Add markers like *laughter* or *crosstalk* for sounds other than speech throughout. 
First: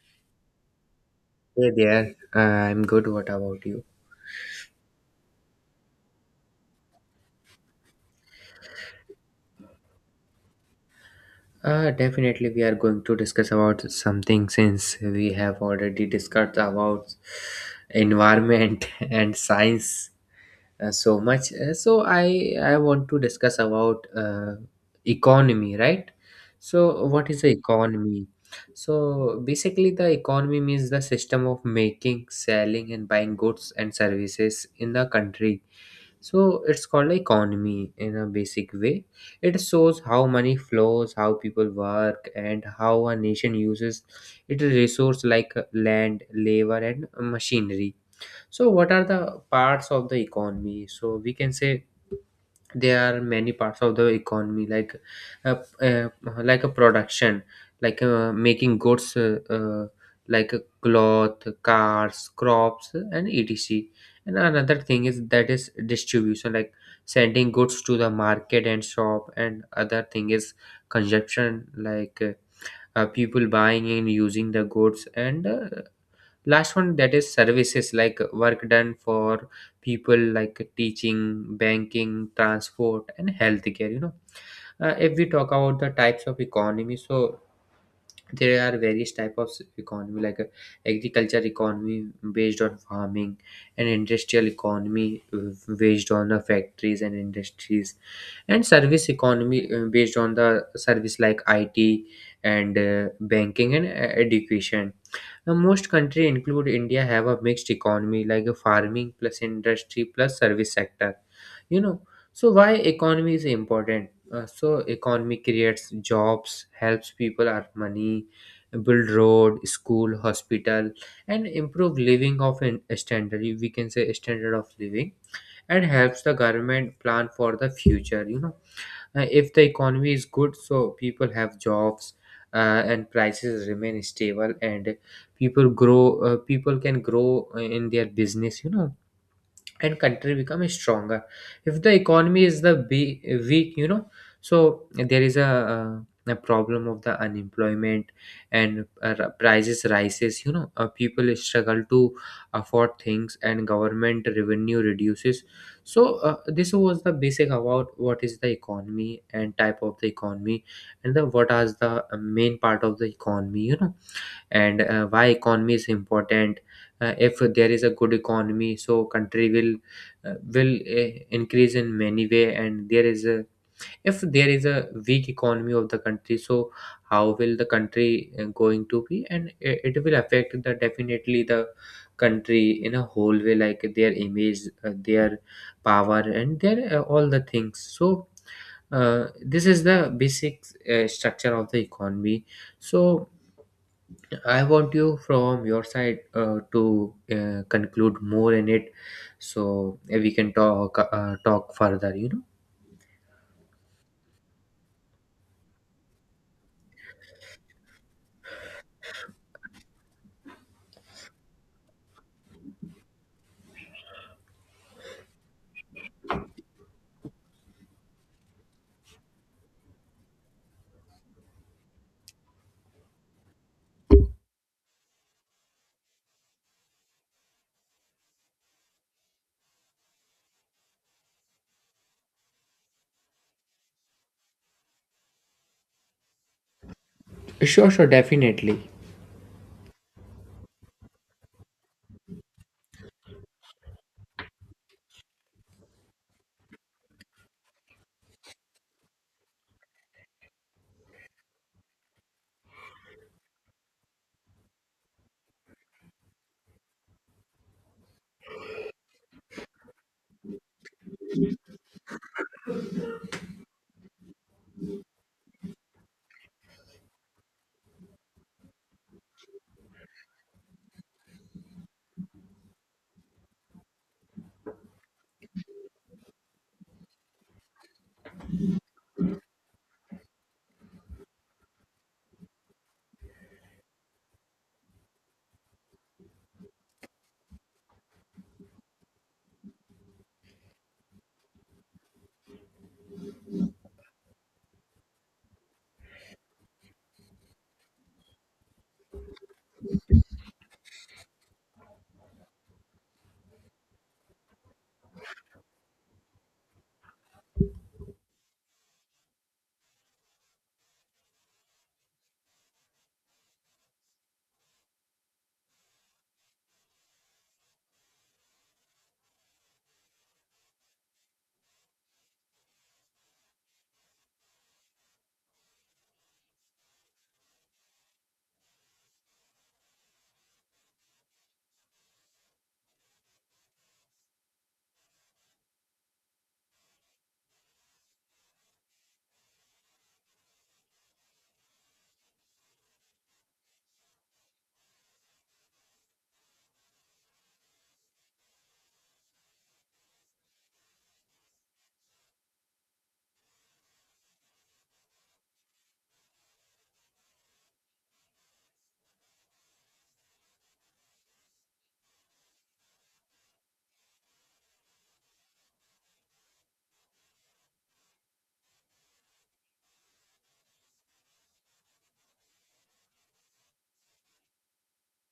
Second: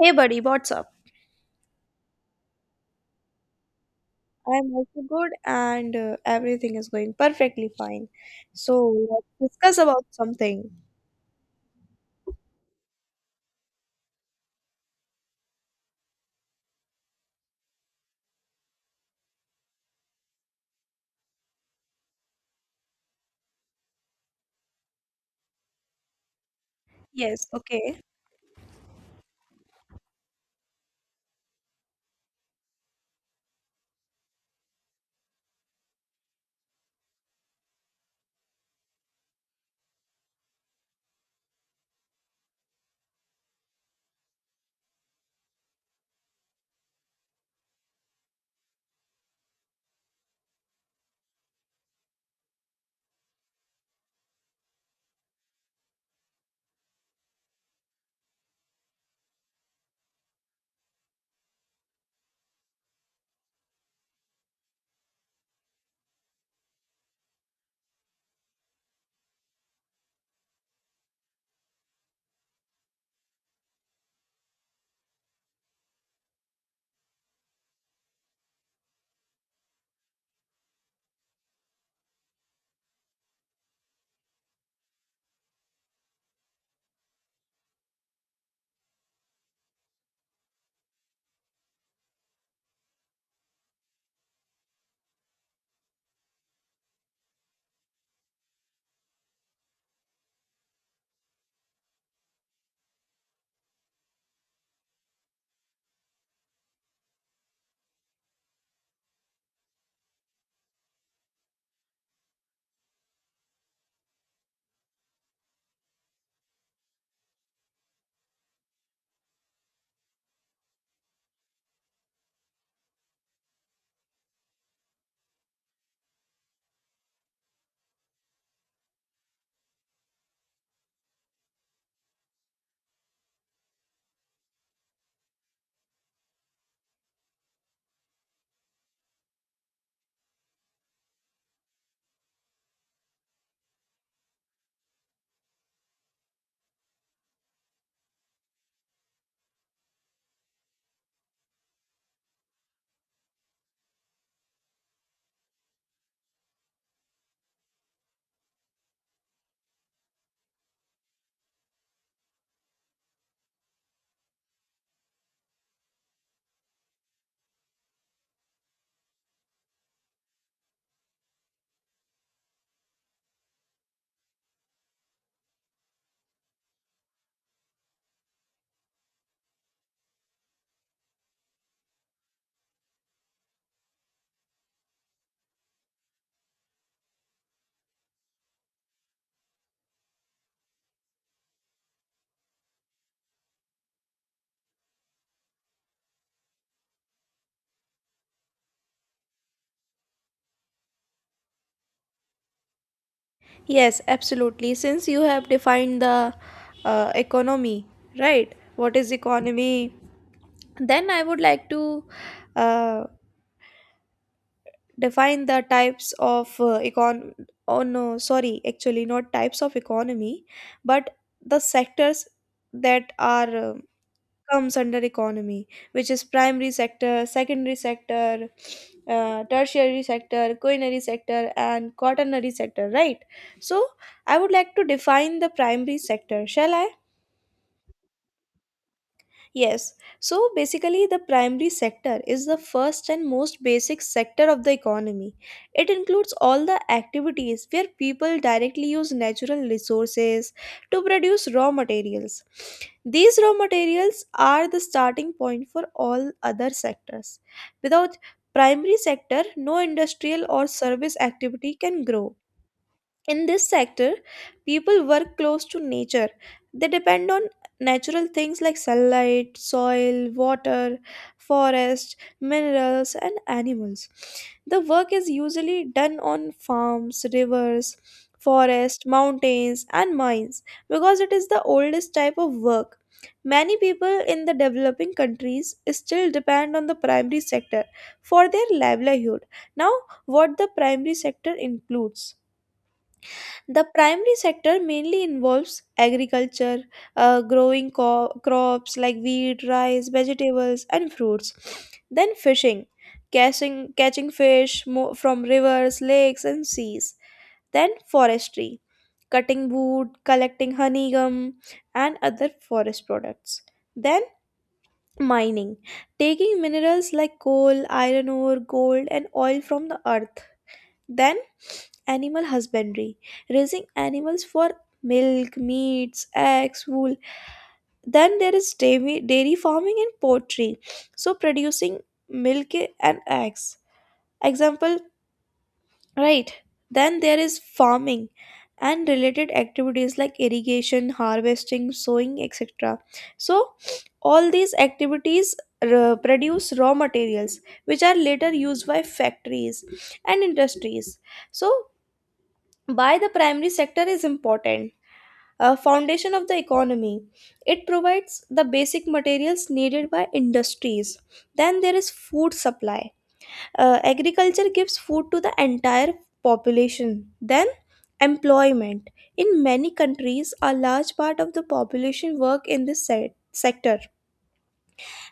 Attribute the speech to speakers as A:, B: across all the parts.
A: Hey, buddy, what's up?
B: Hey there, I'm good. What about you?
A: I'm also good, and everything is going perfectly fine. So, let's discuss about something.
B: Definitely, we are going to discuss about something since we have already discussed about environment *laughs* and science so much. So I want to discuss about economy, right? So what is
A: Yes,
B: the
A: okay.
B: economy? So basically, the economy means the system of making, selling, and buying goods and services in the country, so it's called like economy in a basic way. It shows how money flows, how people work, and how a nation uses its resource like land, labor, and machinery. So what are the parts of the economy? So we can say there are many parts of the economy uh, uh, like a production, like making goods, like a cloth, cars, crops, and etc. And another thing is that is distribution, like sending goods to the market and shop. And other thing is consumption, like people buying and using the goods. And last one, that is services, like work done for people like teaching, banking, transport, and healthcare, you know. If we talk about the types of economy, so there are various type of economy like agriculture economy based on farming, and industrial economy based on the factories and industries, and service economy based on the service like IT, and banking, and education. Now, most country include india have a mixed economy, like a farming plus industry plus service sector, you know. So why economy is important? So economy creates jobs, helps people earn money, build road, school, hospital, and improve living of an standard, we can say standard of living, and helps the government plan for the future, you know. If the economy is good, so people have jobs, and prices remain stable, and people grow people can grow in their business, you know, and country become stronger. If the economy is weak, you know, so there is a problem of the unemployment, and prices rises, you know. People struggle to afford things and government revenue reduces. So this was the basic about what is the economy and type of the economy, and the what are the main part of the economy, you know, and why economy is important. If there is a good economy, so country will increase in many way. And there is a, if there is a weak economy of the country, so how will the country going to be? And it will affect the definitely the country in a whole way, like their image, their power, and their all the things. So this is the basic structure of the economy. So I want you from your side to conclude more in it, so we can talk talk further. You know.
A: Yes, absolutely. Since you have defined the economy, right? What is economy? Then I would like to uh, define the types of econ. Oh no, sorry, actually not types of economy, but the sectors that are comes under economy, which is primary sector, secondary sector, tertiary sector, culinary sector, and quaternary sector, right? So I would like to define the primary sector, shall I?
B: Sure, sure, definitely.
A: Yes. So basically, the primary sector is the first and most basic sector of the economy. It includes all the activities where people directly use natural resources to produce raw materials. These raw materials are the starting point for all other sectors. Without primary sector, no industrial or service activity can grow. In this sector, people work close to nature. They depend on natural things like sunlight, soil, water, forest, minerals, and animals. The work is usually done on farms, rivers, forests, mountains, and mines because it is the oldest type of work. Many people in the developing countries still depend on the primary sector for their livelihood. Now, what the primary sector includes. The primary sector mainly involves agriculture, growing crops like wheat, rice, vegetables, and fruits. Then fishing, catching from rivers, lakes, and seas. Then forestry, cutting wood, collecting honeycomb, and other forest products. Then mining, taking minerals like coal, iron ore, gold, and oil from the earth. Then animal husbandry, raising animals for milk, meats, eggs, wool. Then there is dairy, dairy farming and poultry, so producing milk and eggs. Example, right? Then there is farming and related activities like irrigation, harvesting, sowing, etc. So, all these activities produce raw materials which are later used by factories and industries. So, by the primary sector is important, a foundation of the economy. It provides the basic materials needed by industries. Then there is food supply. Agriculture gives food to the entire population. Then employment. In many countries, a large part of the population work in this sector.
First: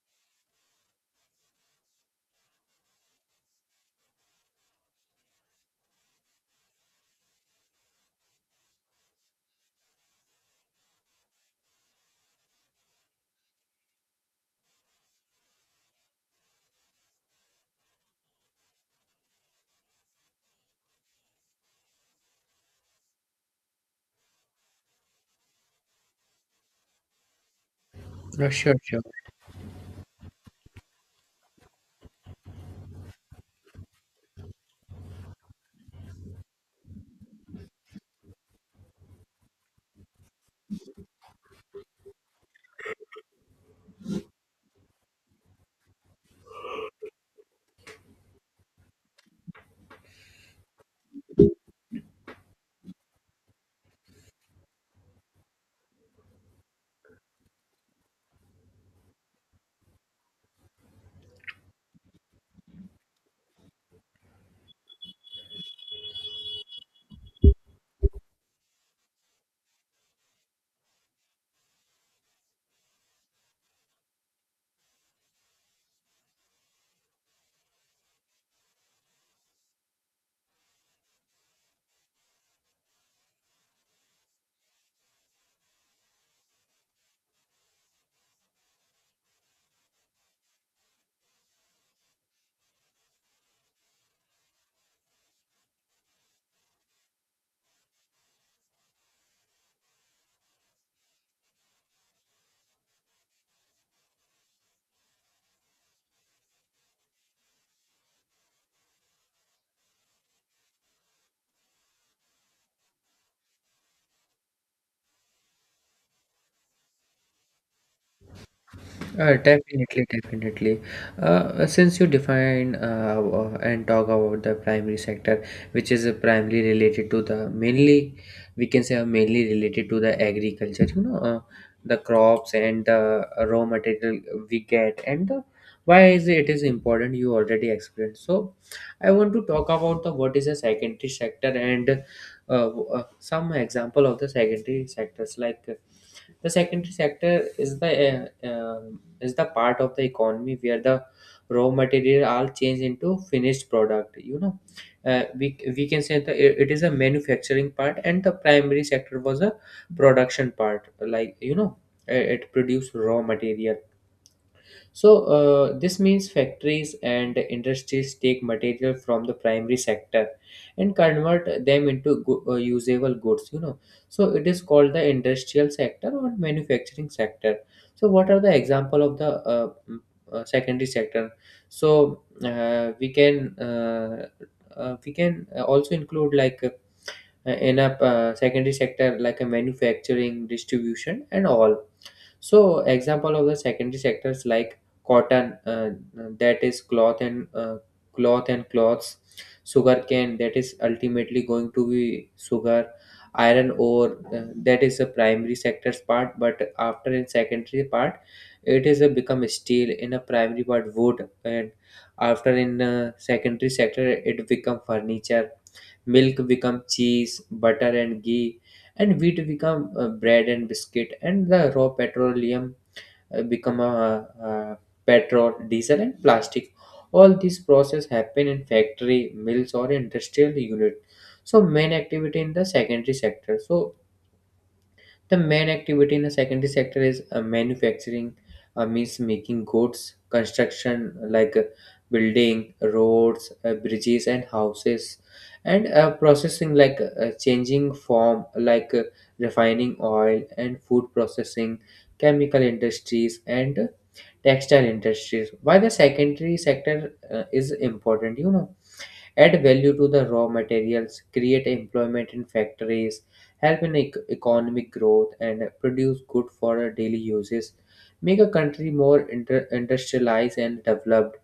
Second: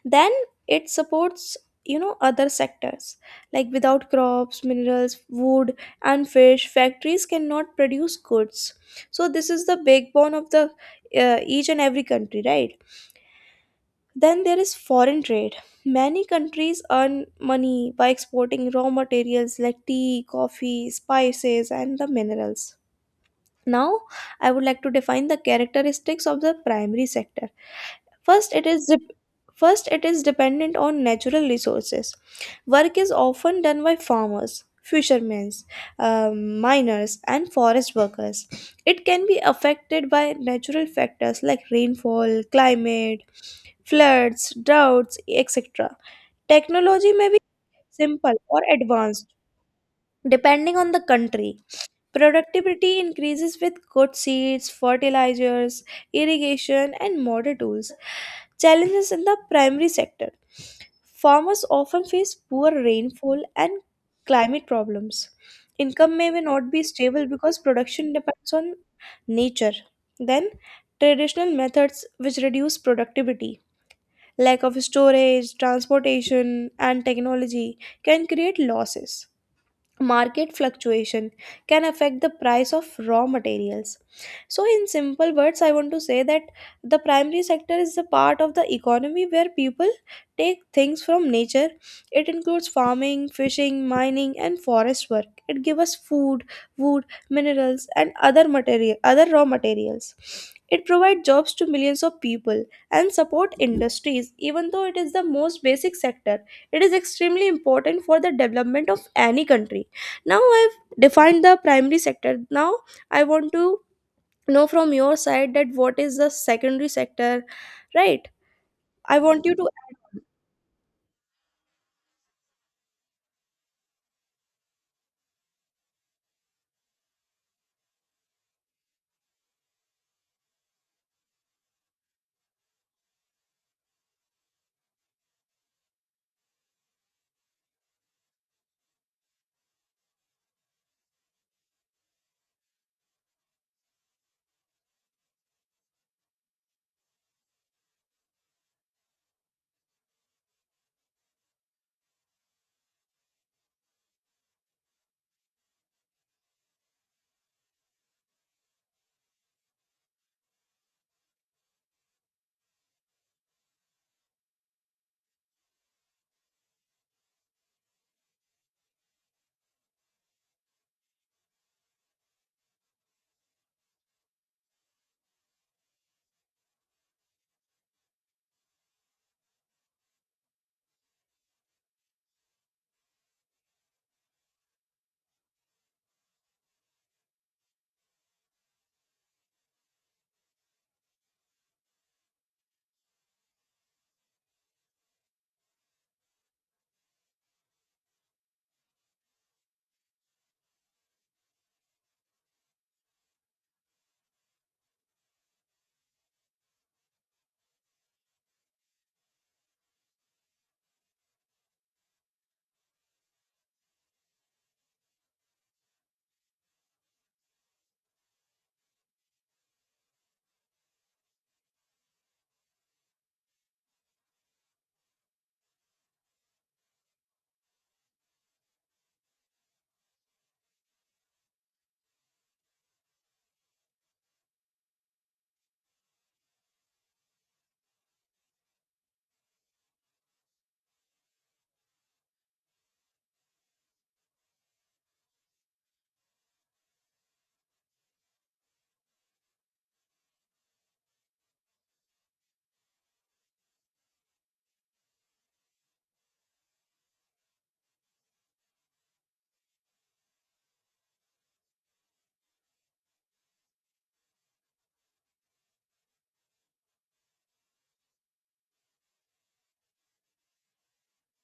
A: Then it supports, you know, other sectors, like without crops, minerals, wood, and fish, factories cannot produce goods. So this is the backbone of the each and every country, right? Then there is foreign trade. Many countries earn money by exporting raw materials like tea, coffee, spices, and the minerals. Now, I would like to define the characteristics of the primary sector. First, it
B: Sure,
A: is
B: sure.
A: dep- First, it is dependent on natural resources. Work is often done by farmers, fishermen, miners, and forest workers. It can be affected by natural factors like rainfall, climate, floods, droughts, etc. Technology may be simple or advanced depending on the country. Productivity increases with good seeds, fertilizers, irrigation, and modern tools. Challenges in the primary sector. Farmers often face poor rainfall and climate problems. Income may not be stable because production depends on nature. Then, traditional methods which reduce productivity, lack of storage, transportation, and technology can create losses. Market fluctuation can affect the price of raw materials. So in simple words, I want to say that the primary sector is the part of the economy where people take things from nature. It includes farming, fishing, mining, and forest work. It gives us food, wood, minerals, and other raw materials. It provides jobs to millions of people and support industries. Even though it is the most basic sector, it is extremely important for the development of any country. Now I've defined the primary sector. Now I want to know from your side that what is the secondary sector, right? I want you to—
B: Definitely, definitely. Since you define and talk about the primary sector, which is primarily related to the mainly, we can say mainly related to the agriculture, you know, the crops and the raw material we get, and the, why is it is important you already explained. So, I want to talk about the what is a secondary sector and some example of the secondary sectors like the secondary sector is the part of the economy where the raw material all change into finished product, you know. We can say that it is a manufacturing part, and the primary sector was a production part, like, you know, it produced raw material. So, this means factories and industries take material from the primary sector and convert them into usable goods, you know. So, it is called the industrial sector or manufacturing sector. So, what are the example of the secondary sector? So, we can also include like in a secondary sector, like a manufacturing, distribution, and all. So example of the secondary sectors like cotton, that is cloth, and cloths; sugarcane, that is ultimately going to be sugar; iron ore, that is the primary sectors part, but after in secondary part it is a become steel; in a primary part wood, and after in secondary sector it become furniture; milk become cheese, butter, and ghee; and wheat become bread and biscuit; and the raw petroleum become a, petrol, diesel, and plastic. All these process happen in factory, mills, or industrial unit. So main activity in the secondary sector, so the main activity in the secondary sector is manufacturing, means making goods; construction, like building roads, bridges, and houses; and processing, like changing form, like refining oil and food processing, chemical industries, and textile industries. Why the secondary sector is important, you know? Add value to the raw materials, create employment in factories, help in economic growth, and produce good for daily uses, make a country more industrialized and developed,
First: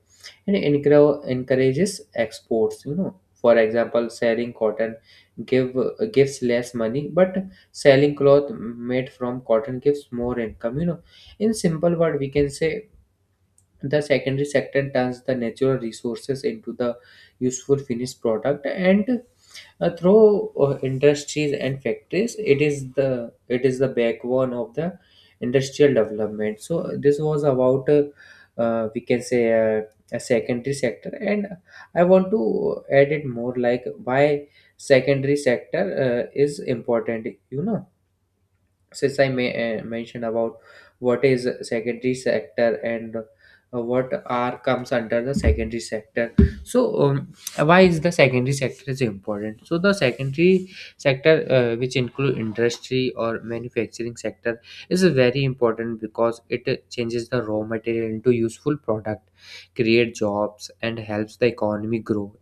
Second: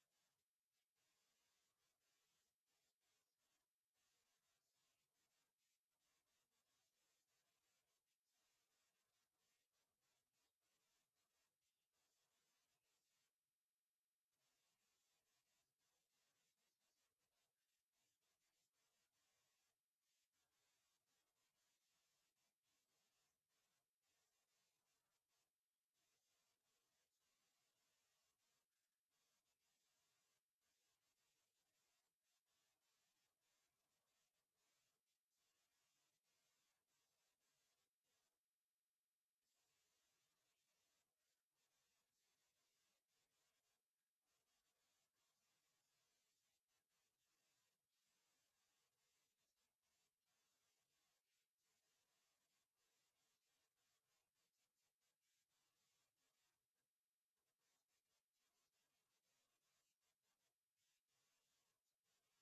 B: and encourages exports. You know, for example, selling cotton give gives less money, but selling cloth made from cotton gives more income. You know, in simple word, we can say the secondary sector turns the natural resources into the useful finished product, and through industries and factories, it is the backbone of the industrial development. So this was about we can say uh, a secondary sector, and I want to add it more like why secondary sector is important. You know, since I may, mentioned about what is secondary sector and what are comes under the secondary sector. So why is the secondary sector is important? So the secondary sector, which include industry or manufacturing sector, is very important because it changes the raw material into useful product, create jobs, and helps the economy grow.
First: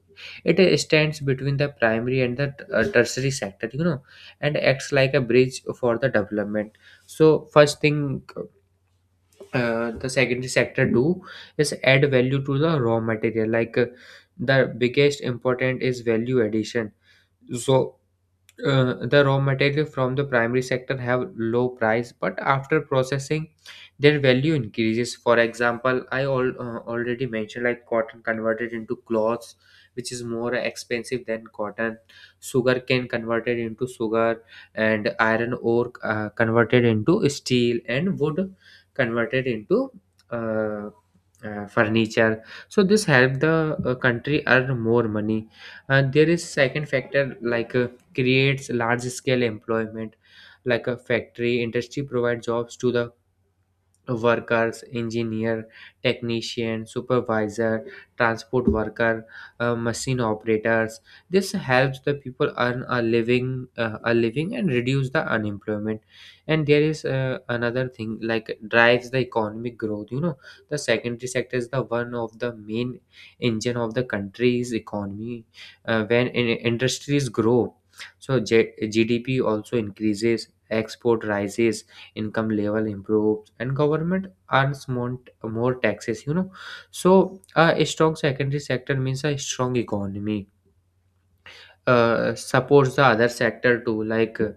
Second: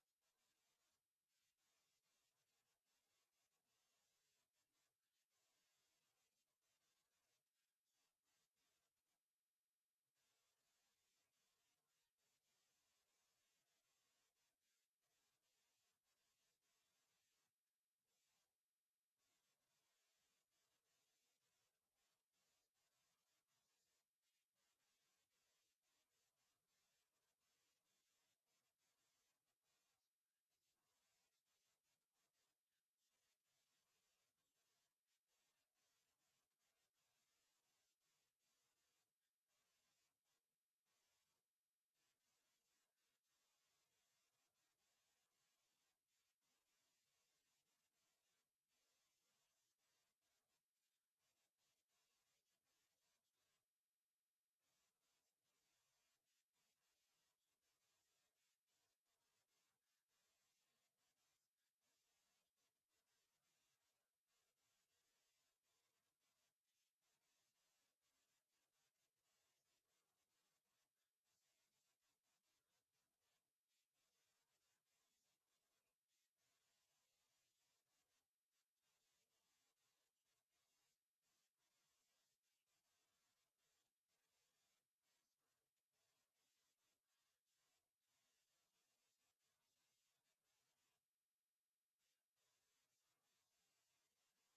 B: It stands between the primary and the tertiary sector, you know, and acts like a bridge for the development. So first thing the secondary sector do is add value to the raw material, like the biggest important is value addition. So the raw material from the primary sector have low price, but after processing their value increases. For example, I all, already mentioned like cotton converted into cloths, which is more expensive than cotton; sugar cane converted into sugar; and iron ore converted into steel; and wood converted into uh, furniture. So this helped the country earn more money. And there is second factor, like creates large scale employment, like a factory industry provide jobs to the workers, engineer, technician, supervisor, transport worker, machine operators. This helps the people earn a living, and reduce the unemployment. And there is another thing like drives the economic growth. You know, the secondary sector is the one of the main engine of the country's economy. When industries grow, so GDP also increases, export rises, income level improves, and government earns more taxes, you know. So a strong secondary sector means a strong economy. Supports the other sector too, like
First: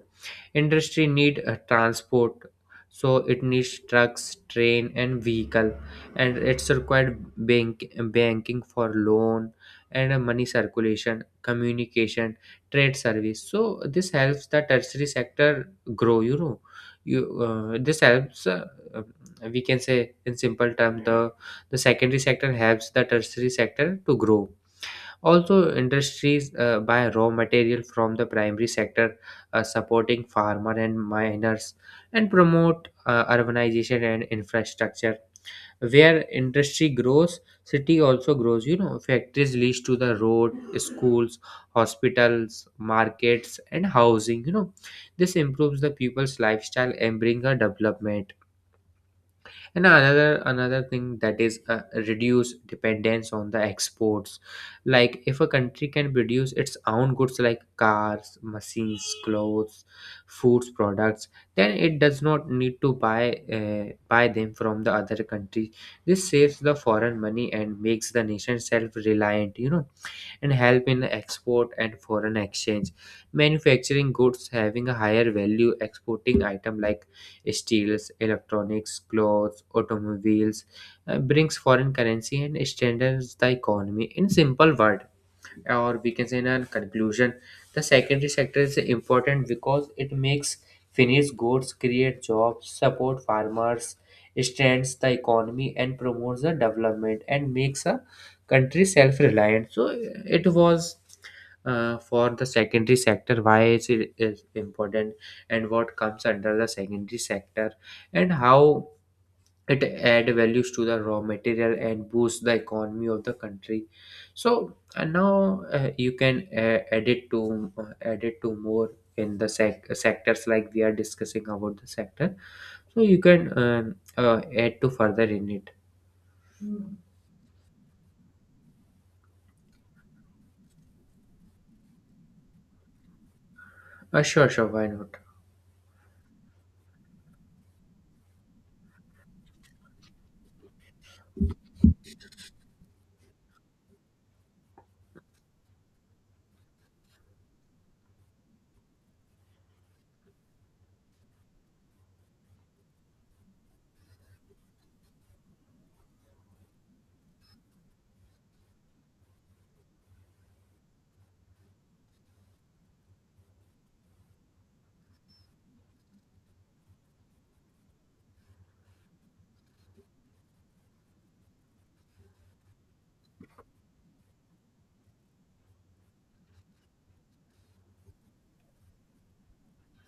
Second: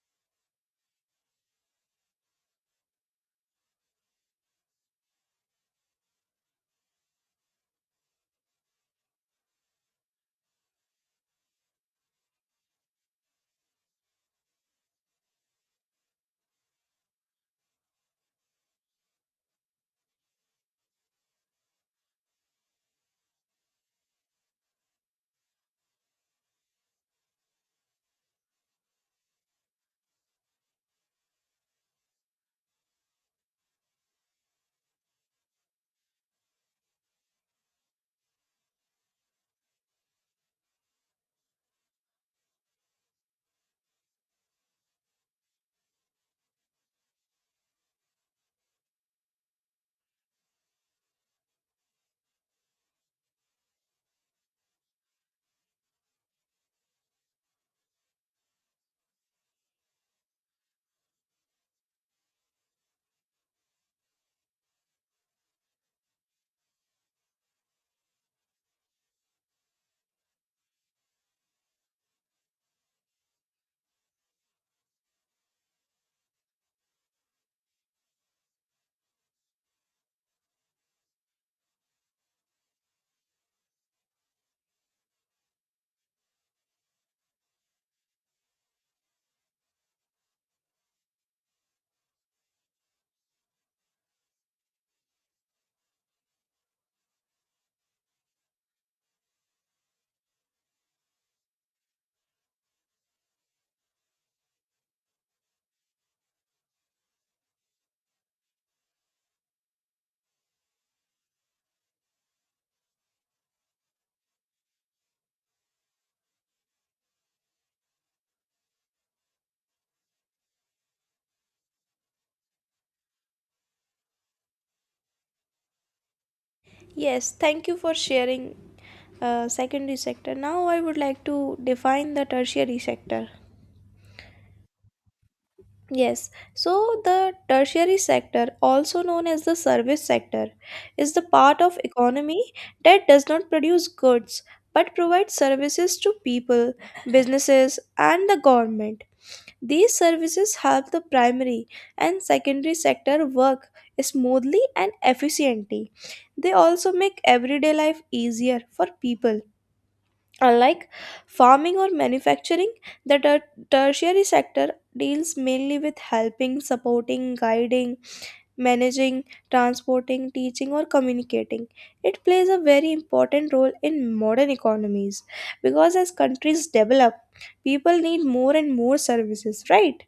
B: industry need transport, so it needs trucks, train, and vehicle. And it's required banking for loan, and money circulation, communication, trade service. So this helps the tertiary sector grow, you know. You this helps uh, we can say in simple terms the secondary sector helps the tertiary sector to grow. Also, industries buy raw material from the primary sector, supporting farmer and miners, and promote urbanization and infrastructure. Where industry grows, city also grows. You know, factories leads to the road, schools, hospitals, markets, and housing. You know, this improves the people's lifestyle and bring a development. And another thing that is reduce dependence on the exports, like if a country can produce its own goods like cars, machines, clothes, foods products, then it does not need to buy them from the other country. This saves the foreign money and makes the nation self reliant, you know, and help in export and foreign exchange. Manufacturing goods having a higher value exporting item like steels, electronics, clothes, automobiles brings foreign currency and strengthens the economy in simple word, or we can say in a conclusion, the secondary sector is important because it makes finished goods, create jobs, support farmers, strengthens the economy and promotes the development and makes a country self-reliant. So it was, for the secondary sector, why is it is important and what comes under the secondary sector and how it add values to the raw material and boost the economy of the country. So and now you can add it to more in the sectors, like we are discussing about the sector. So you can add to further in it.
A: Yes, thank you for sharing secondary sector. Now I would like to define the tertiary sector.
B: Sure, sure, why not?
A: Yes, so the tertiary sector, also known as the service sector, is the part of economy that does not produce goods but provides services to people, businesses, and the government. These services help the primary and secondary sector work smoothly and efficiently. They also make everyday life easier for people. Unlike farming or manufacturing, the tertiary sector deals mainly with helping, supporting, guiding, managing, transporting, teaching, or communicating. It plays a very important role in modern economies because as countries develop, people need more and more services, right?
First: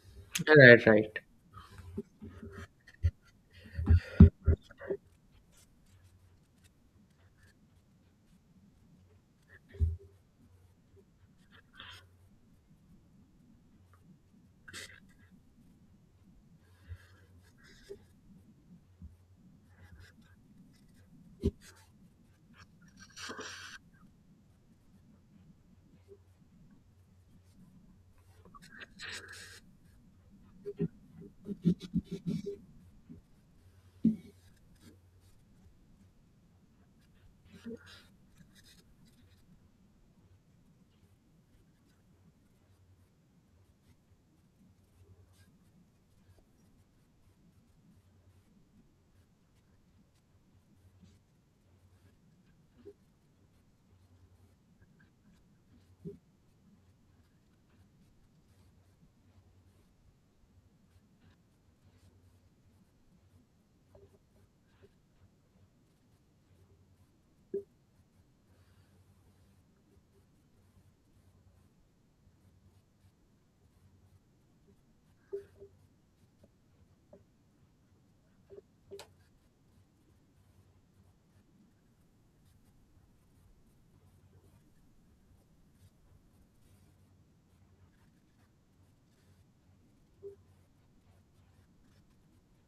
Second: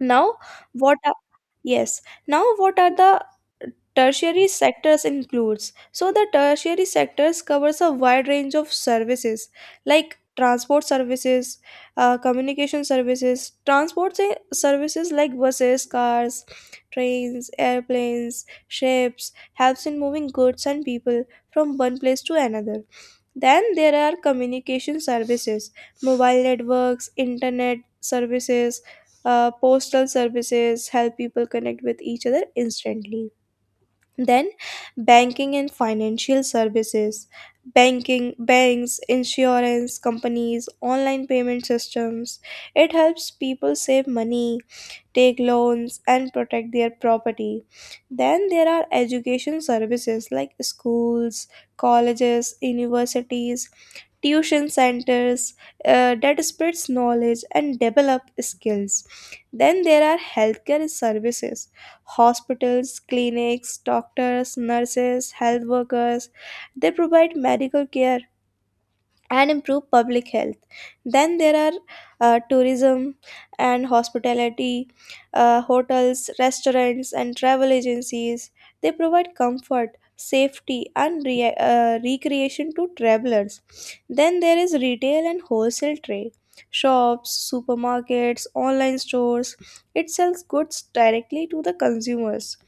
A: Now,
B: Right,
A: what are—
B: right.
A: yes, now what are the tertiary sectors includes? So the tertiary sectors covers a wide range of services like transport services, communication services, services like buses, cars, trains, airplanes, ships helps in moving goods and people from one place to another. Then there are communication services, mobile networks, internet services, postal services help people connect with each other instantly. Then banking and financial services, banks, insurance companies, online payment systems. It helps people save money, take loans, and protect their property. Then there are education services like schools, colleges, universities, tuition centers, that spreads knowledge and develop skills. Then there are healthcare services, hospitals, clinics, doctors, nurses, health workers. They provide medical care and improve public health. Then there are tourism and hospitality, hotels, restaurants, and travel agencies. They provide comfort, safety, and recreation to travelers. Then there is retail and wholesale trade. Shops, supermarkets, online stores, it sells goods directly to the consumers.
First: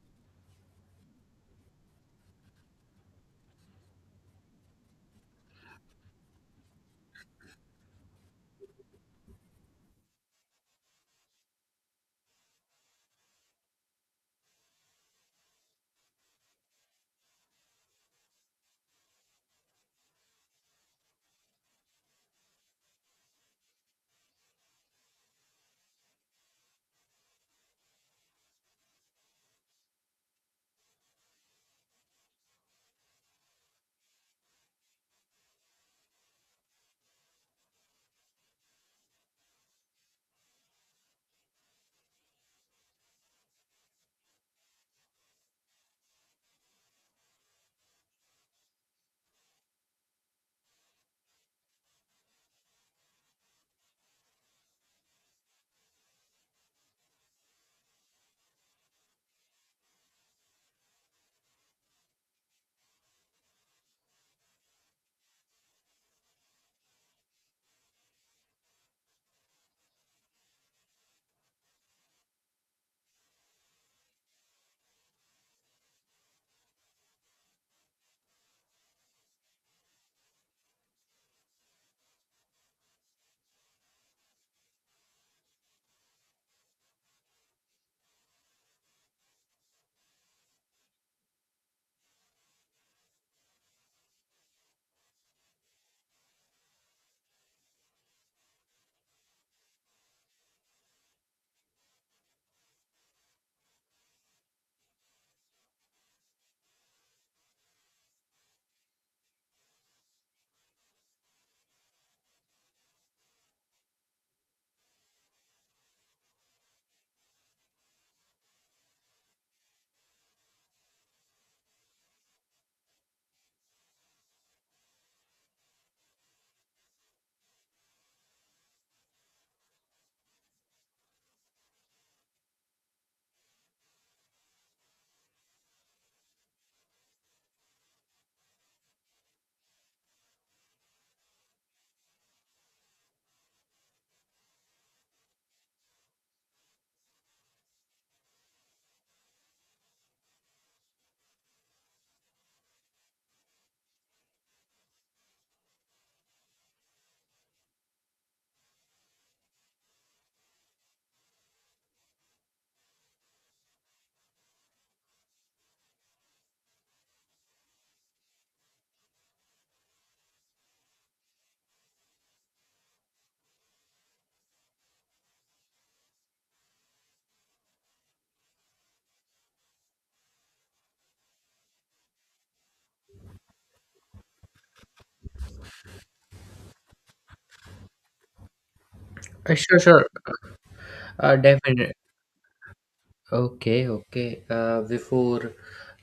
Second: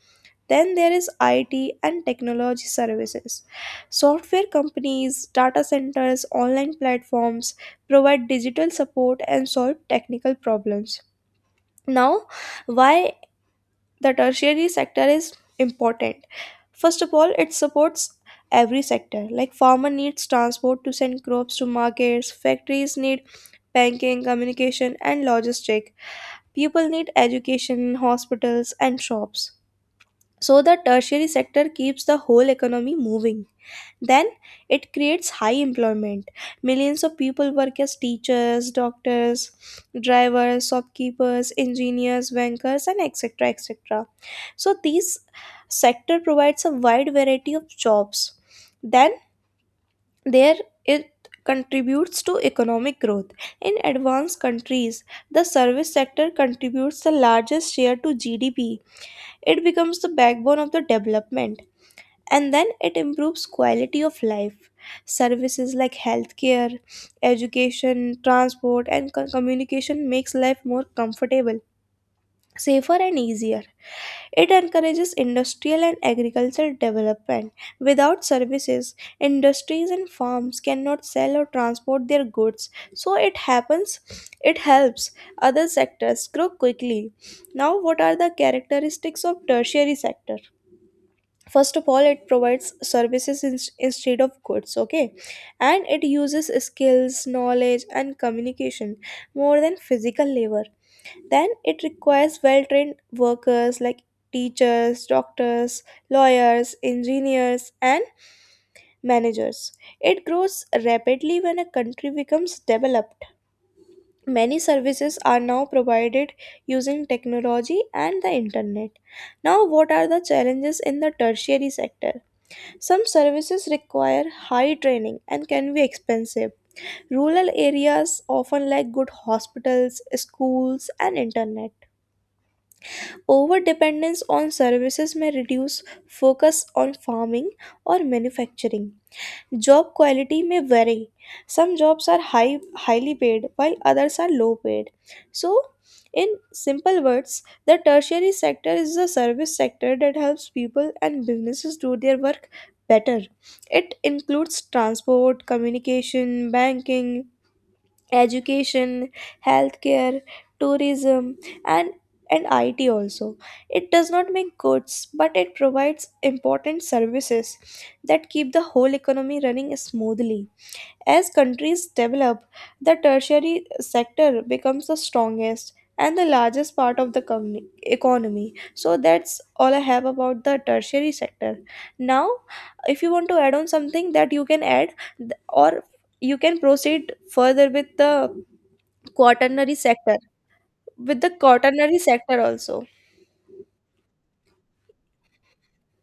A: Then there is IT and technology services. Software companies, data centers, online platforms provide digital support and solve technical problems. Now, why the tertiary sector is important? First of all, it supports every sector, like farmer needs transport to send crops to markets, factories need banking, communication, and logistic, people need education, hospitals, and shops. So the tertiary sector keeps the whole economy moving. Then it creates high employment. Millions of people work as teachers, doctors, drivers, shopkeepers, engineers, bankers, and etc. etc. So these sector provides a wide variety of jobs. Then there it contributes to economic growth. In advanced countries, the service sector contributes the largest share to GDP. It becomes the backbone of the development. And then it improves quality of life. Services like healthcare, education, transport, and communication makes life more comfortable, safer, and easier. It encourages industrial and agricultural development. Without services, industries and farms cannot sell or transport their goods. So it happens, it helps other sectors grow quickly. Now, what are the characteristics of tertiary sector? First of all, it provides services instead of goods, okay? And it uses skills, knowledge, and communication more than physical labor. Then it requires well trained workers like teachers, doctors, lawyers, engineers, and managers. It grows rapidly when a country becomes developed. Many services are now provided using technology and the internet. Now, what are the challenges in the tertiary sector? Some services require high training and can be expensive. Rural areas often lack good hospitals, schools, and internet. Over dependence on services may reduce focus on farming or manufacturing. Job quality may vary. Some jobs are highly paid, while others are low paid. So, in simple words, the tertiary sector is the service sector that helps people and businesses do their work better. It includes transport, communication, banking, education, healthcare, tourism, and IT also. It does not make goods, but it provides important services that keep the whole economy running smoothly. As countries develop, the tertiary sector becomes the strongest and the largest part of the economy. So that's all I have about the tertiary sector. Now, if you want to add on something that you can add or you can proceed further with the quaternary
B: Sure, sure.
A: sector, with the
B: Definitely.
A: quaternary sector also.
B: Okay, okay. Before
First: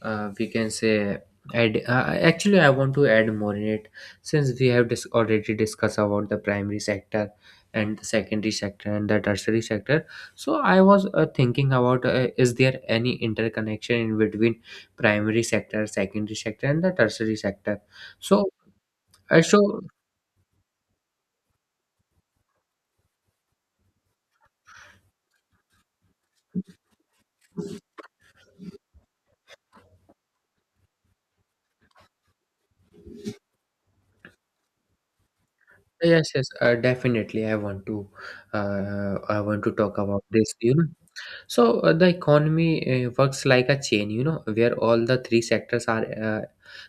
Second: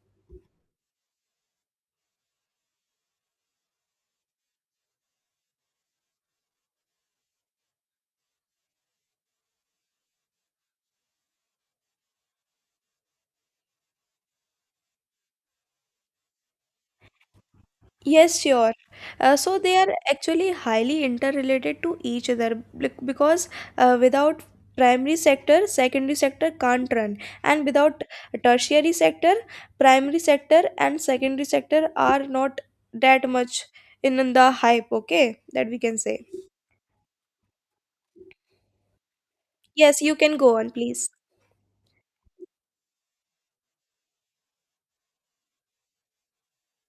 B: we can say, add, actually, I want to add more in it, since we have already discussed about the primary sector and the secondary sector and the tertiary sector. So I was thinking about, is there any interconnection in between primary sector, secondary sector, and the tertiary sector?
A: Yes,
B: So,
A: sure.
B: uh,
A: So they
B: so
A: are actually highly interrelated to each other because without primary sector, secondary sector can't run, and without tertiary sector, primary sector and secondary sector are not that much in the hype, okay? That we can say.
B: Yes, yes, definitely. I want to talk
A: Yes, you
B: about
A: can
B: this,
A: go on,
B: you know.
A: please.
B: So the economy works like a chain, you know, where all the three sectors are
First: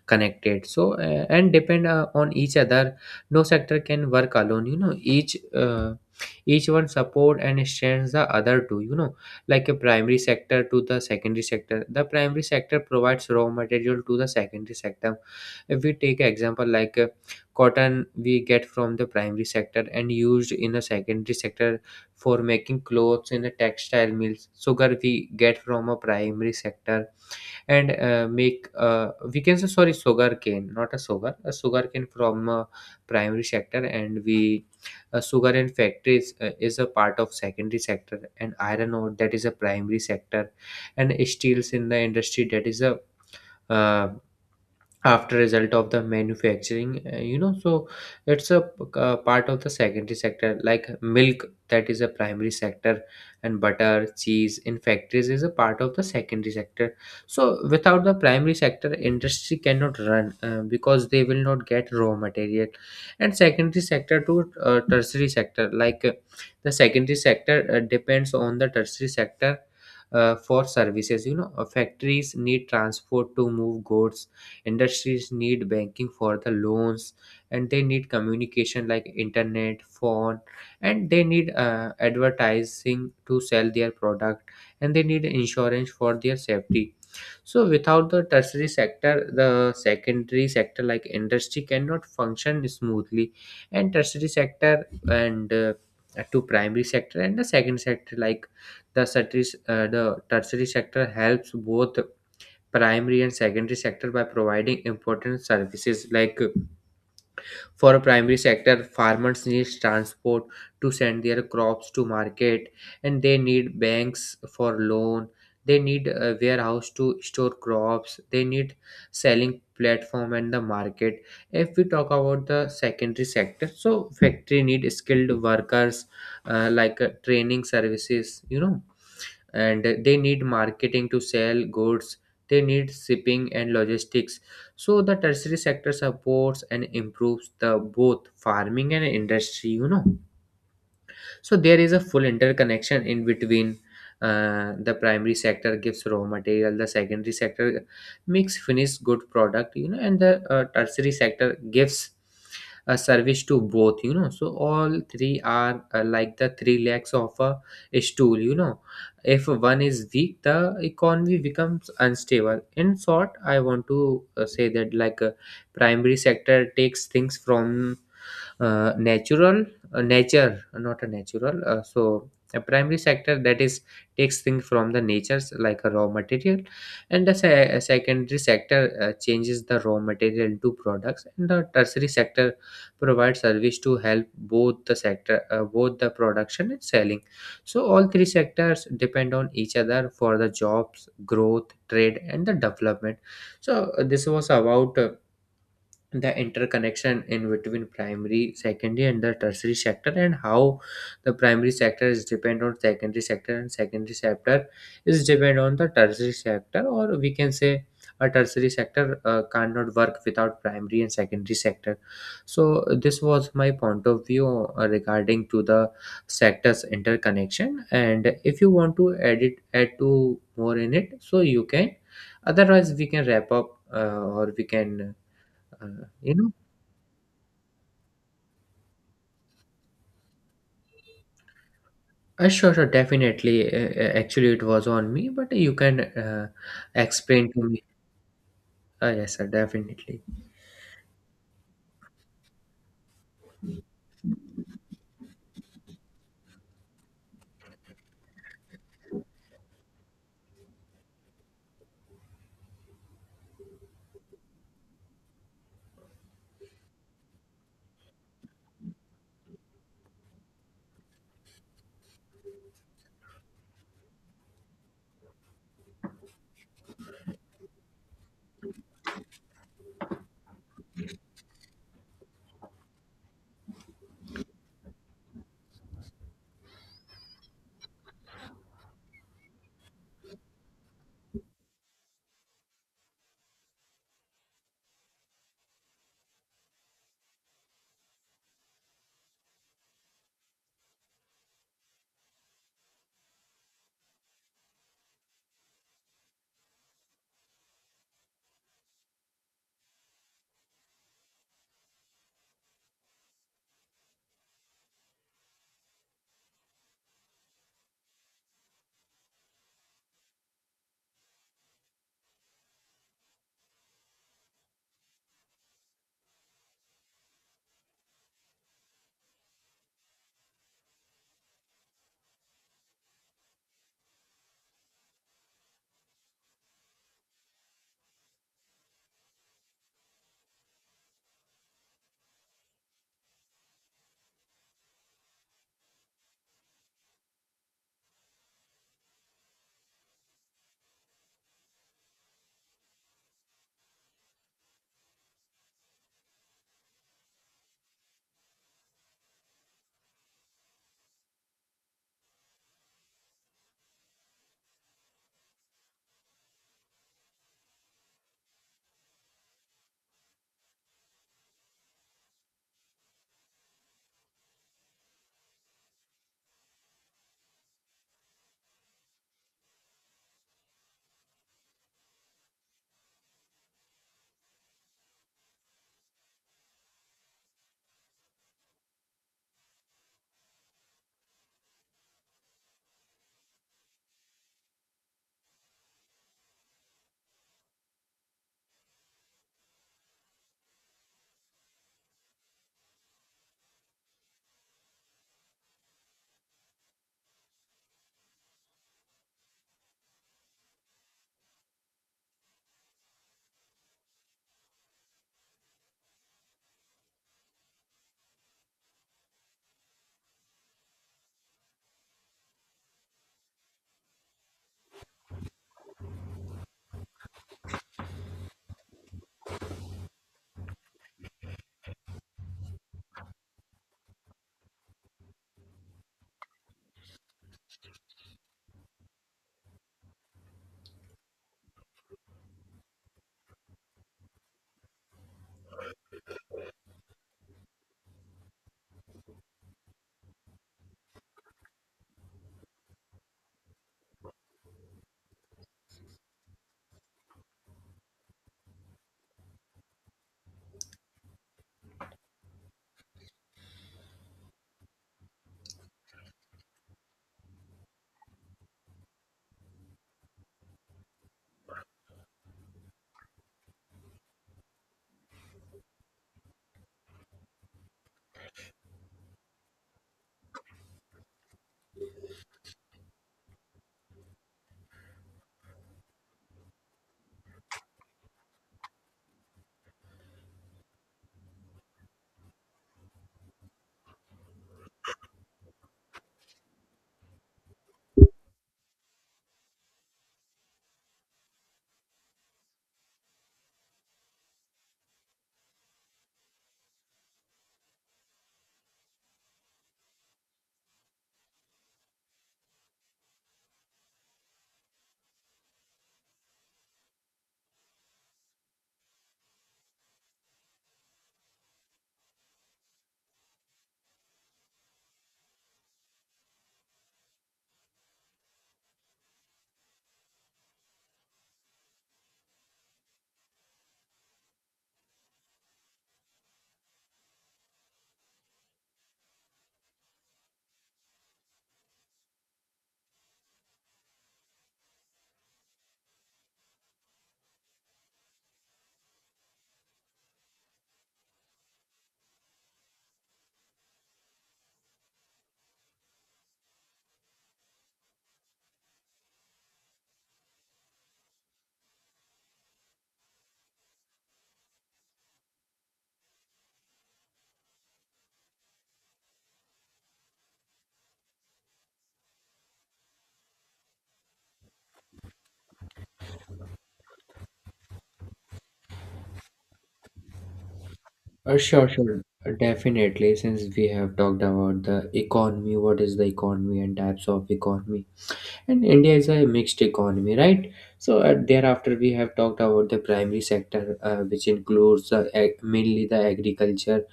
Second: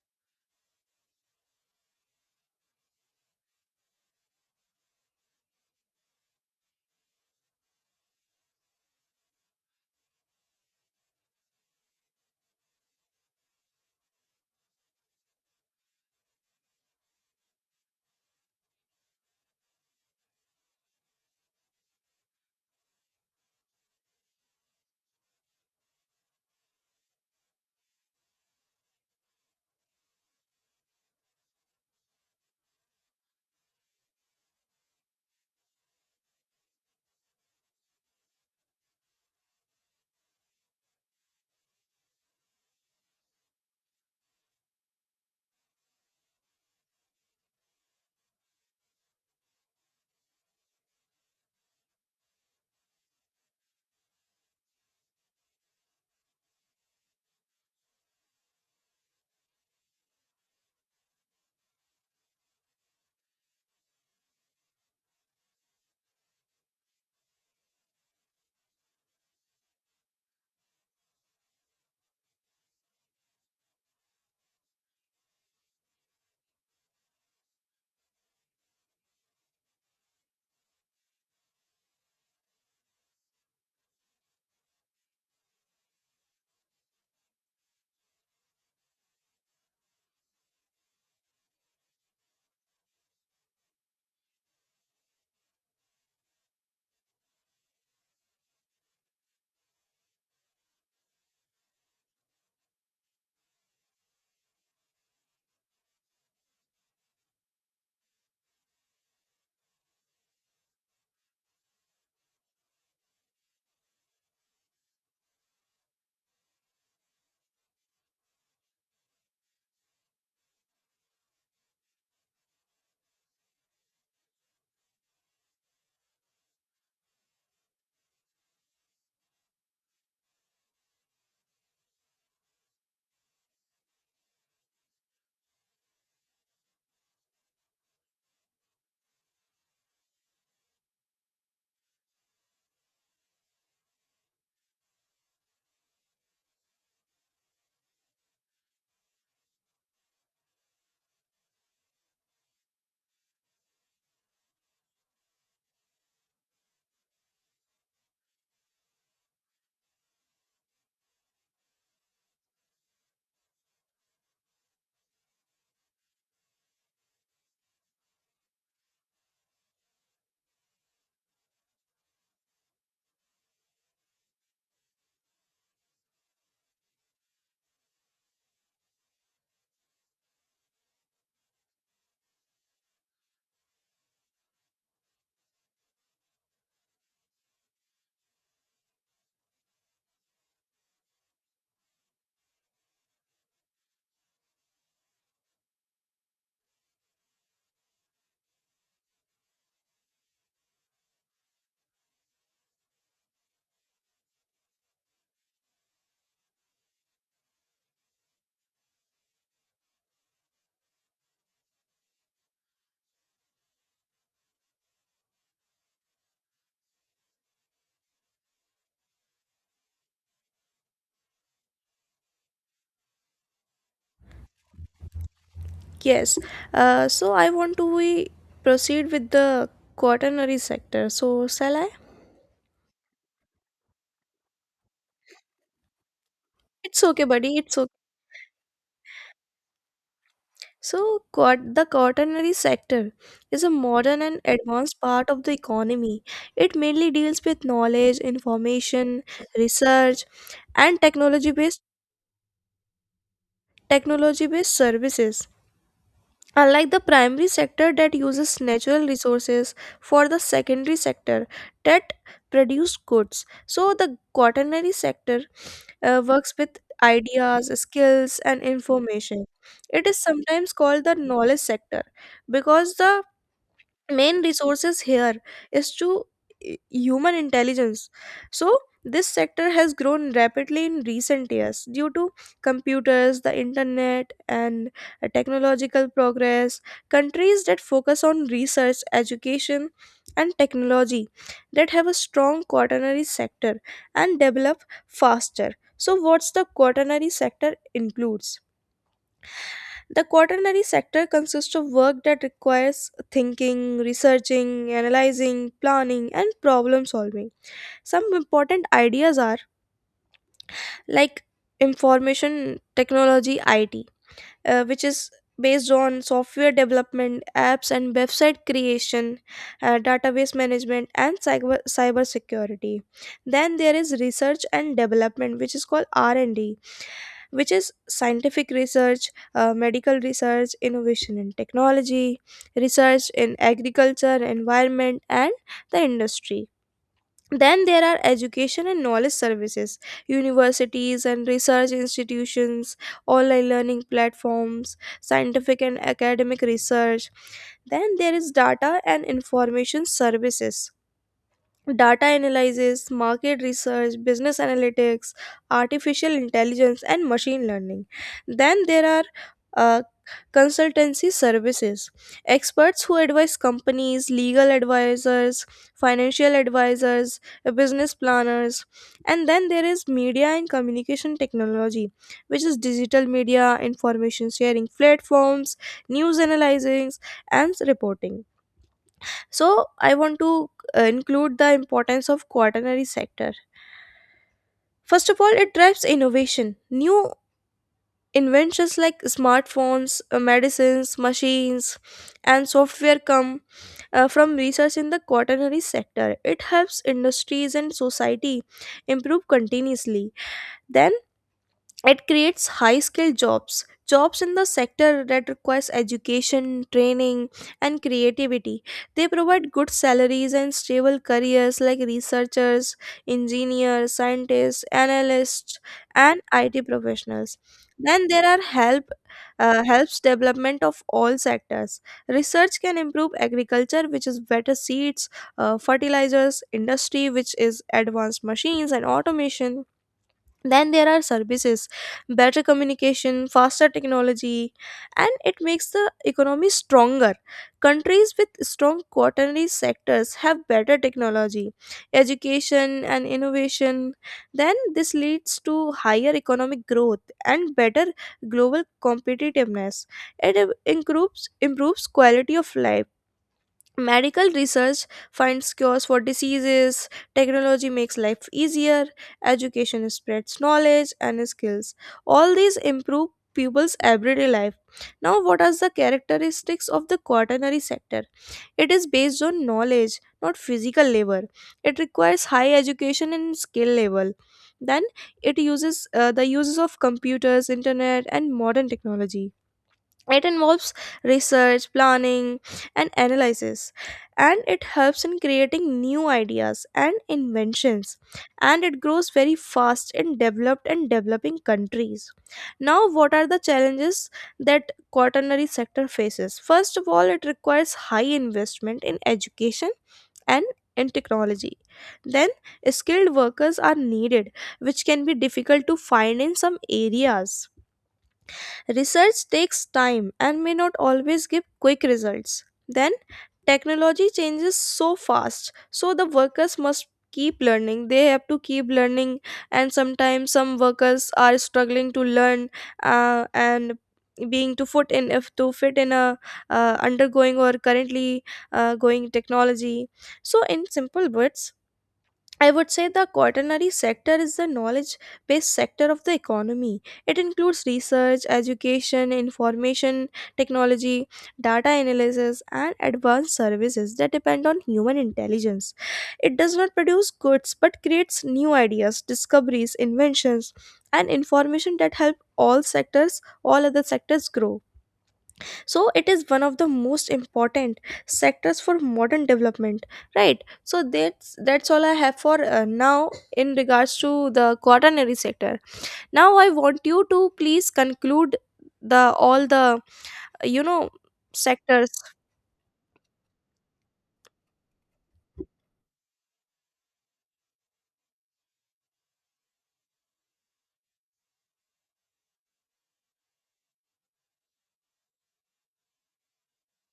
B: connected. So and depend on each other. No sector can work alone, you know. Each one support and strengthens the other two, you know, like a primary sector to the secondary sector. The primary sector provides raw material to the secondary sector. If we take example like cotton we get from the primary sector and used in the secondary sector for making clothes in the textile mills. Sugar we get from a primary sector and make, we can say, sorry, sugar cane, not a sugar, a sugar cane from primary sector, and we sugar and factories is a part of secondary sector, and iron ore that is a primary sector and steels in the industry that is a uh, after result of the manufacturing, you know. So it's a, part of the secondary sector. Like milk, that is a primary sector, and butter cheese in factories is a part of the secondary sector. So without the primary sector, industry cannot run, because they will not get raw material. And secondary sector to tertiary sector, like the secondary sector depends on the tertiary sector for services, you know. Factories need transport to move goods. Industries need banking for the loans, and they need communication like internet, phone, and they need advertising to sell their product, and they need insurance for their safety. So without the tertiary sector, the secondary sector like industry cannot function smoothly. And tertiary sector and, to primary sector and the second sector, like the tertiary sector helps both primary and secondary sector by providing important services, like for a primary sector, farmers need transport to send their crops to market, and they need banks for loan, they need a warehouse to store crops, they need selling platform and the market. If we talk about the secondary sector, so factory need skilled workers, training services, you know. And they need marketing to sell goods, they need shipping and logistics. So the tertiary sector supports and improves the both farming and industry, you know. So there is a full interconnection in between. The primary sector gives raw material, the secondary sector makes finished good product, you know, and the tertiary sector gives a service to both, you know. So all three are like the three legs of a stool, you know. If one is weak, the economy becomes unstable. In short, I want to say that, like, primary sector takes things from natural, nature, not a natural, so a primary sector, that is, takes things from the natures like a raw material. And the a secondary sector changes the raw material into products, and the tertiary sector provides service to help both the sector, both the production and selling. So all three sectors depend on each other for the jobs, growth, trade and the development. So this was about the interconnection in between primary, secondary and the tertiary sector, and how the primary sector is depend on secondary sector, and secondary sector is depend on the tertiary sector, or we can say a tertiary sector cannot work without primary and secondary sector. So this was my point of view regarding to the sectors interconnection. And if you want to edit, add to more in it, so you can, otherwise we can wrap up or we can, uh, you
A: Yes.
B: know,
A: So I want to we proceed with the quaternary sector. So shall I?
B: sure, sure, definitely. Actually, it was on me, but you can
A: It's okay,
B: explain
A: buddy.
B: to
A: It's
B: me.
A: okay.
B: Yes, sir, definitely.
A: So, the quaternary sector is a modern and advanced part of the economy. It mainly deals with knowledge, information, research, and technology-based services. Unlike the primary sector that uses natural resources for the secondary sector that produce goods. So the quaternary sector works with ideas, skills, and information. It is sometimes called the knowledge sector because the main resources here is to i- human intelligence. So this sector has grown rapidly in recent years due to computers, the internet, and technological progress. Countries that focus on research, education, and technology that have a strong quaternary sector and develop faster. So what's the quaternary sector includes. The quaternary sector consists of work that requires thinking, researching, analyzing, planning, and problem solving. Some important ideas are like information technology, IT, which is based on software development, apps and website creation, database management, and cybersecurity. Then there is research and development, which is called R&D, which is scientific research, medical research, innovation in technology, research in agriculture, environment, and the industry. Then there are education and knowledge services, universities and research institutions, online learning platforms, scientific and academic research. Then there is data and information services, data analysis, market research, business analytics, artificial intelligence, and machine learning. Then there are uh, consultancy services, experts who advise companies, legal advisors, financial advisors, business planners. And then there is media and communication technology, which is digital media, information sharing platforms, news analysis, and reporting. So I want to include the importance of quaternary sector. First of all, it drives innovation. New inventions like smartphones, medicines, machines, and software come from research in the quaternary sector. It helps industries and society improve continuously. Then it creates high skilled jobs, jobs in the sector that requires education, training, and creativity. They provide good salaries and stable careers like researchers, engineers, scientists, analysts, and IT professionals. Then there are helps development of all sectors. Research can improve agriculture, which is better seeds, fertilizers, industry, which is advanced machines and automation. Then there are services, better communication, faster technology, and it makes the economy stronger. Countries with strong quaternary sectors have better technology, education, and innovation. Then this leads to higher economic growth and better global competitiveness. It improves quality of life. Medical research finds cures for diseases, technology makes life easier, education spreads knowledge and skills. All these improve people's everyday life. Now, what are the characteristics of the quaternary sector? It is based on knowledge, not physical labor. It requires high education and skill level. Then it uses of computers, internet, and modern technology. It involves research, planning, and analysis, and it helps in creating new ideas and inventions. And it grows very fast in developed and developing countries. Now, what are the challenges that quaternary sector faces? First of all, it requires high investment in education and in technology. Then, skilled workers are needed, which can be difficult to find in some areas. Research takes time and may not always give quick results. Then, technology changes so fast, so the workers must keep learning. They have to keep learning, and sometimes some workers are struggling to learn and being to foot in if to fit in a undergoing or currently going technology. So in simple words, I would say the quaternary sector is the knowledge based sector of the economy. It includes research, education, information technology, data analysis, and advanced services that depend on human intelligence. It does not produce goods but creates new ideas, discoveries, inventions, and information that help all sectors, all other sectors grow. So it is one of the most important sectors for modern development. Right, so that's all I have for now in regards to the quaternary sector. Now I want you to please conclude the all the you know
B: Sure,
A: sectors
B: sure, definitely. Since we have talked about the economy, what is the economy and types of economy, and India is a mixed economy, right? So thereafter, we have talked about the primary sector, which includes mainly the agriculture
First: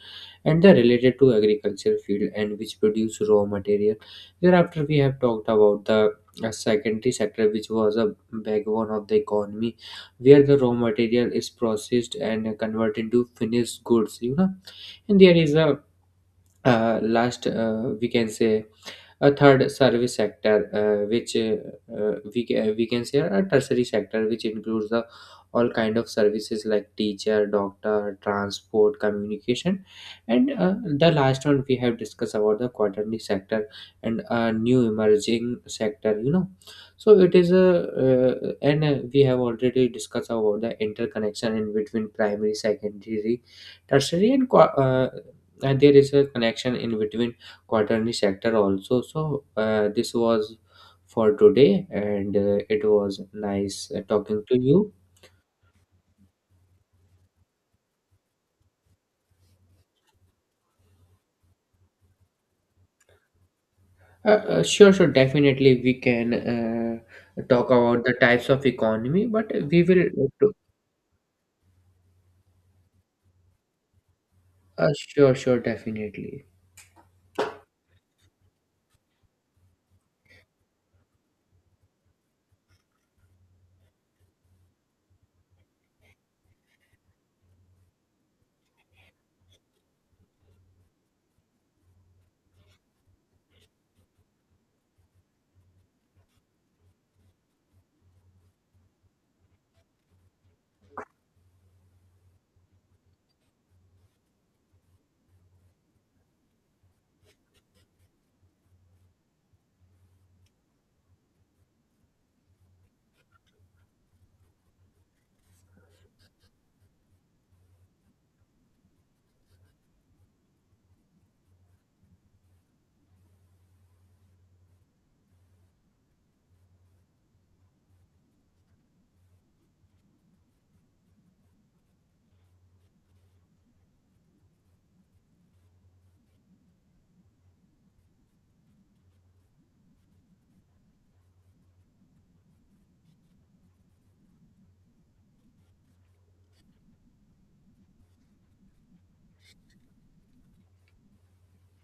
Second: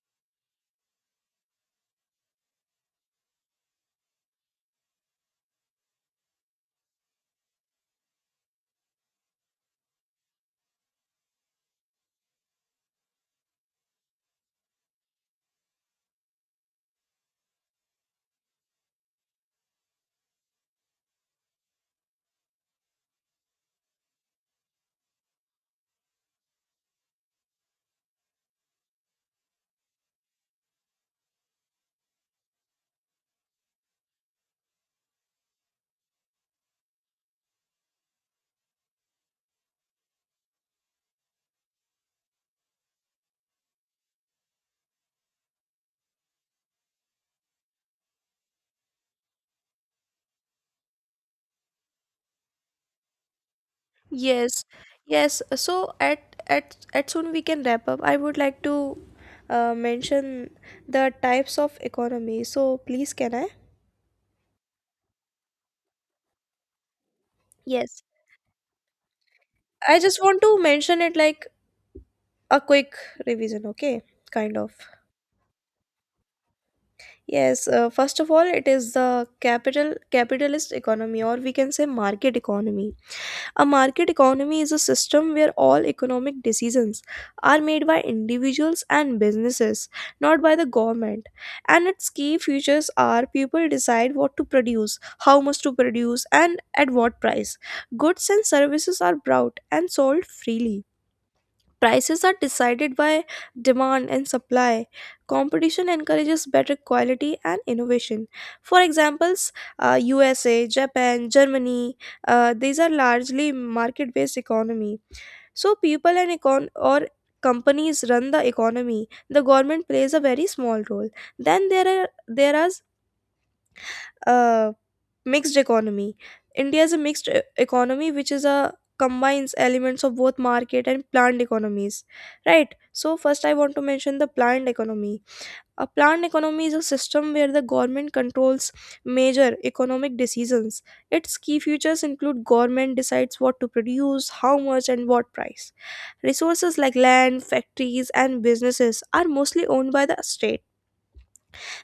B: and they're related to agriculture field and which produce raw material. Thereafter we have talked about the secondary sector, which was a backbone of the economy, where the raw material is processed and converted into finished goods, you know. And there is a last, we can say, a third service sector, we can say a tertiary sector, which includes the all kind of services like teacher, doctor, transport, communication. And the last one, we have discussed about the quaternary sector and a new emerging sector, you know. So it is a, and we have already discussed about the interconnection in between primary, secondary, tertiary and and there is a connection in between quaternary sector also. So this was for today, and it was nice talking to
A: yes,
B: you.
A: yes, so at soon we can wrap up. I would like to mention the types of economy, so please can I.
B: Sure, sure, definitely we can talk
A: Yes,
B: about the types of economy, but we
A: I just
B: will.
A: want to mention it like a quick revision, okay, kind of.
B: Sure, sure, definitely.
A: Yes, first of all, it is the capitalist economy, or we can say market economy. A market economy is a system where all economic decisions are made by individuals and businesses, not by the government. And its key features are people decide what to produce, how much to produce, and at what price. Goods and services are brought and sold freely. Prices are decided by demand and supply. Competition encourages better quality and innovation. For examples, USA, Japan, Germany, these are largely market-based economy. So people and econ or companies run the economy. The government plays a very small role. Then there are there are uh, mixed economy. India is a mixed economy, which is a combines elements of both market and planned economies, right? So first, I want to mention the planned economy. A planned economy is a system where the government controls major economic decisions. Its key features include government decides what to produce, how much, and what price. Resources like land, factories, and businesses are mostly owned by the state.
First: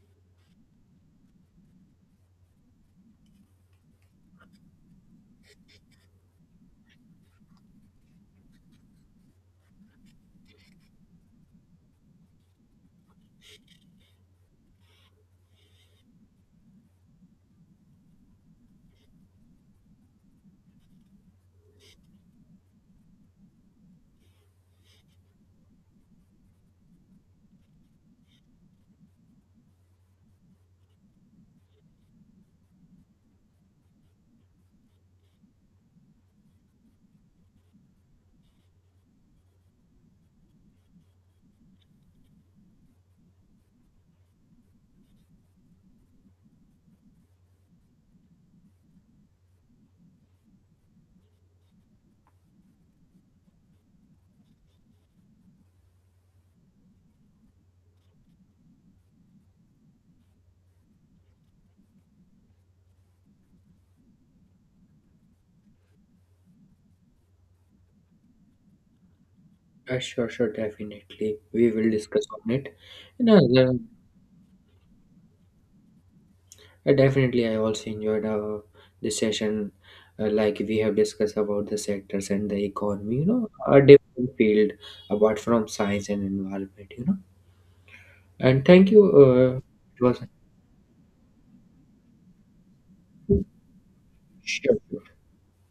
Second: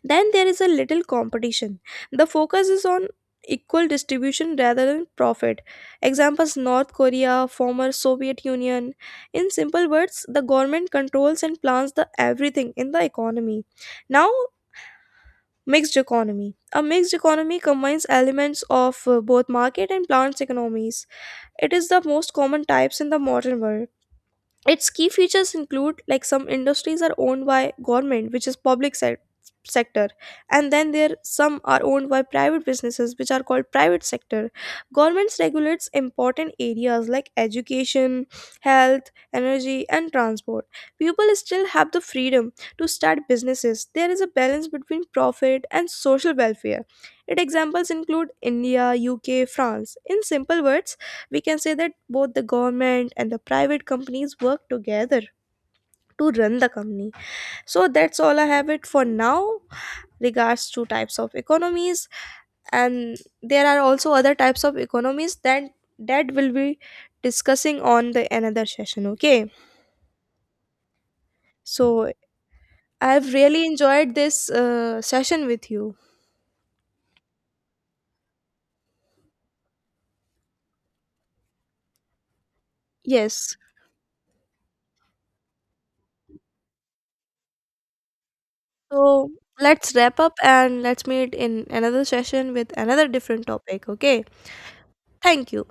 A: Then there is a little competition. The focus is on equal distribution rather than profit. Examples, North Korea, former Soviet Union. In simple words, the government controls and plans the everything in the economy. Now, mixed economy. A mixed economy combines elements of both market and plants economies. It is the most common types in the modern world. Its key features include like some industries are owned by government, which is public sector, and then there some are owned by private businesses, which are called private sector. Governments regulates important areas like education, health, energy, and transport. People still have the freedom to start businesses. There is a balance between profit and social welfare. Its examples include India, UK, France. In simple words, we can say that both the government and the private companies work together to run the company. So that's all I have it for now, regards to types of economies. And there are also other types of economies that that will be discussing on the another session, okay.
B: Sure, sure, definitely. We will
A: So
B: discuss on it
A: I
B: in
A: have really
B: another.
A: enjoyed this session with you.
B: Definitely, I also enjoyed this session. Like we have discussed about the sectors and the economy, you know,
A: Yes,
B: a different field apart from science and environment, you know. And thank you.
A: so let's
B: It
A: wrap
B: was,
A: up and let's meet in another session with another different topic, okay.
B: sure.
A: Thank you.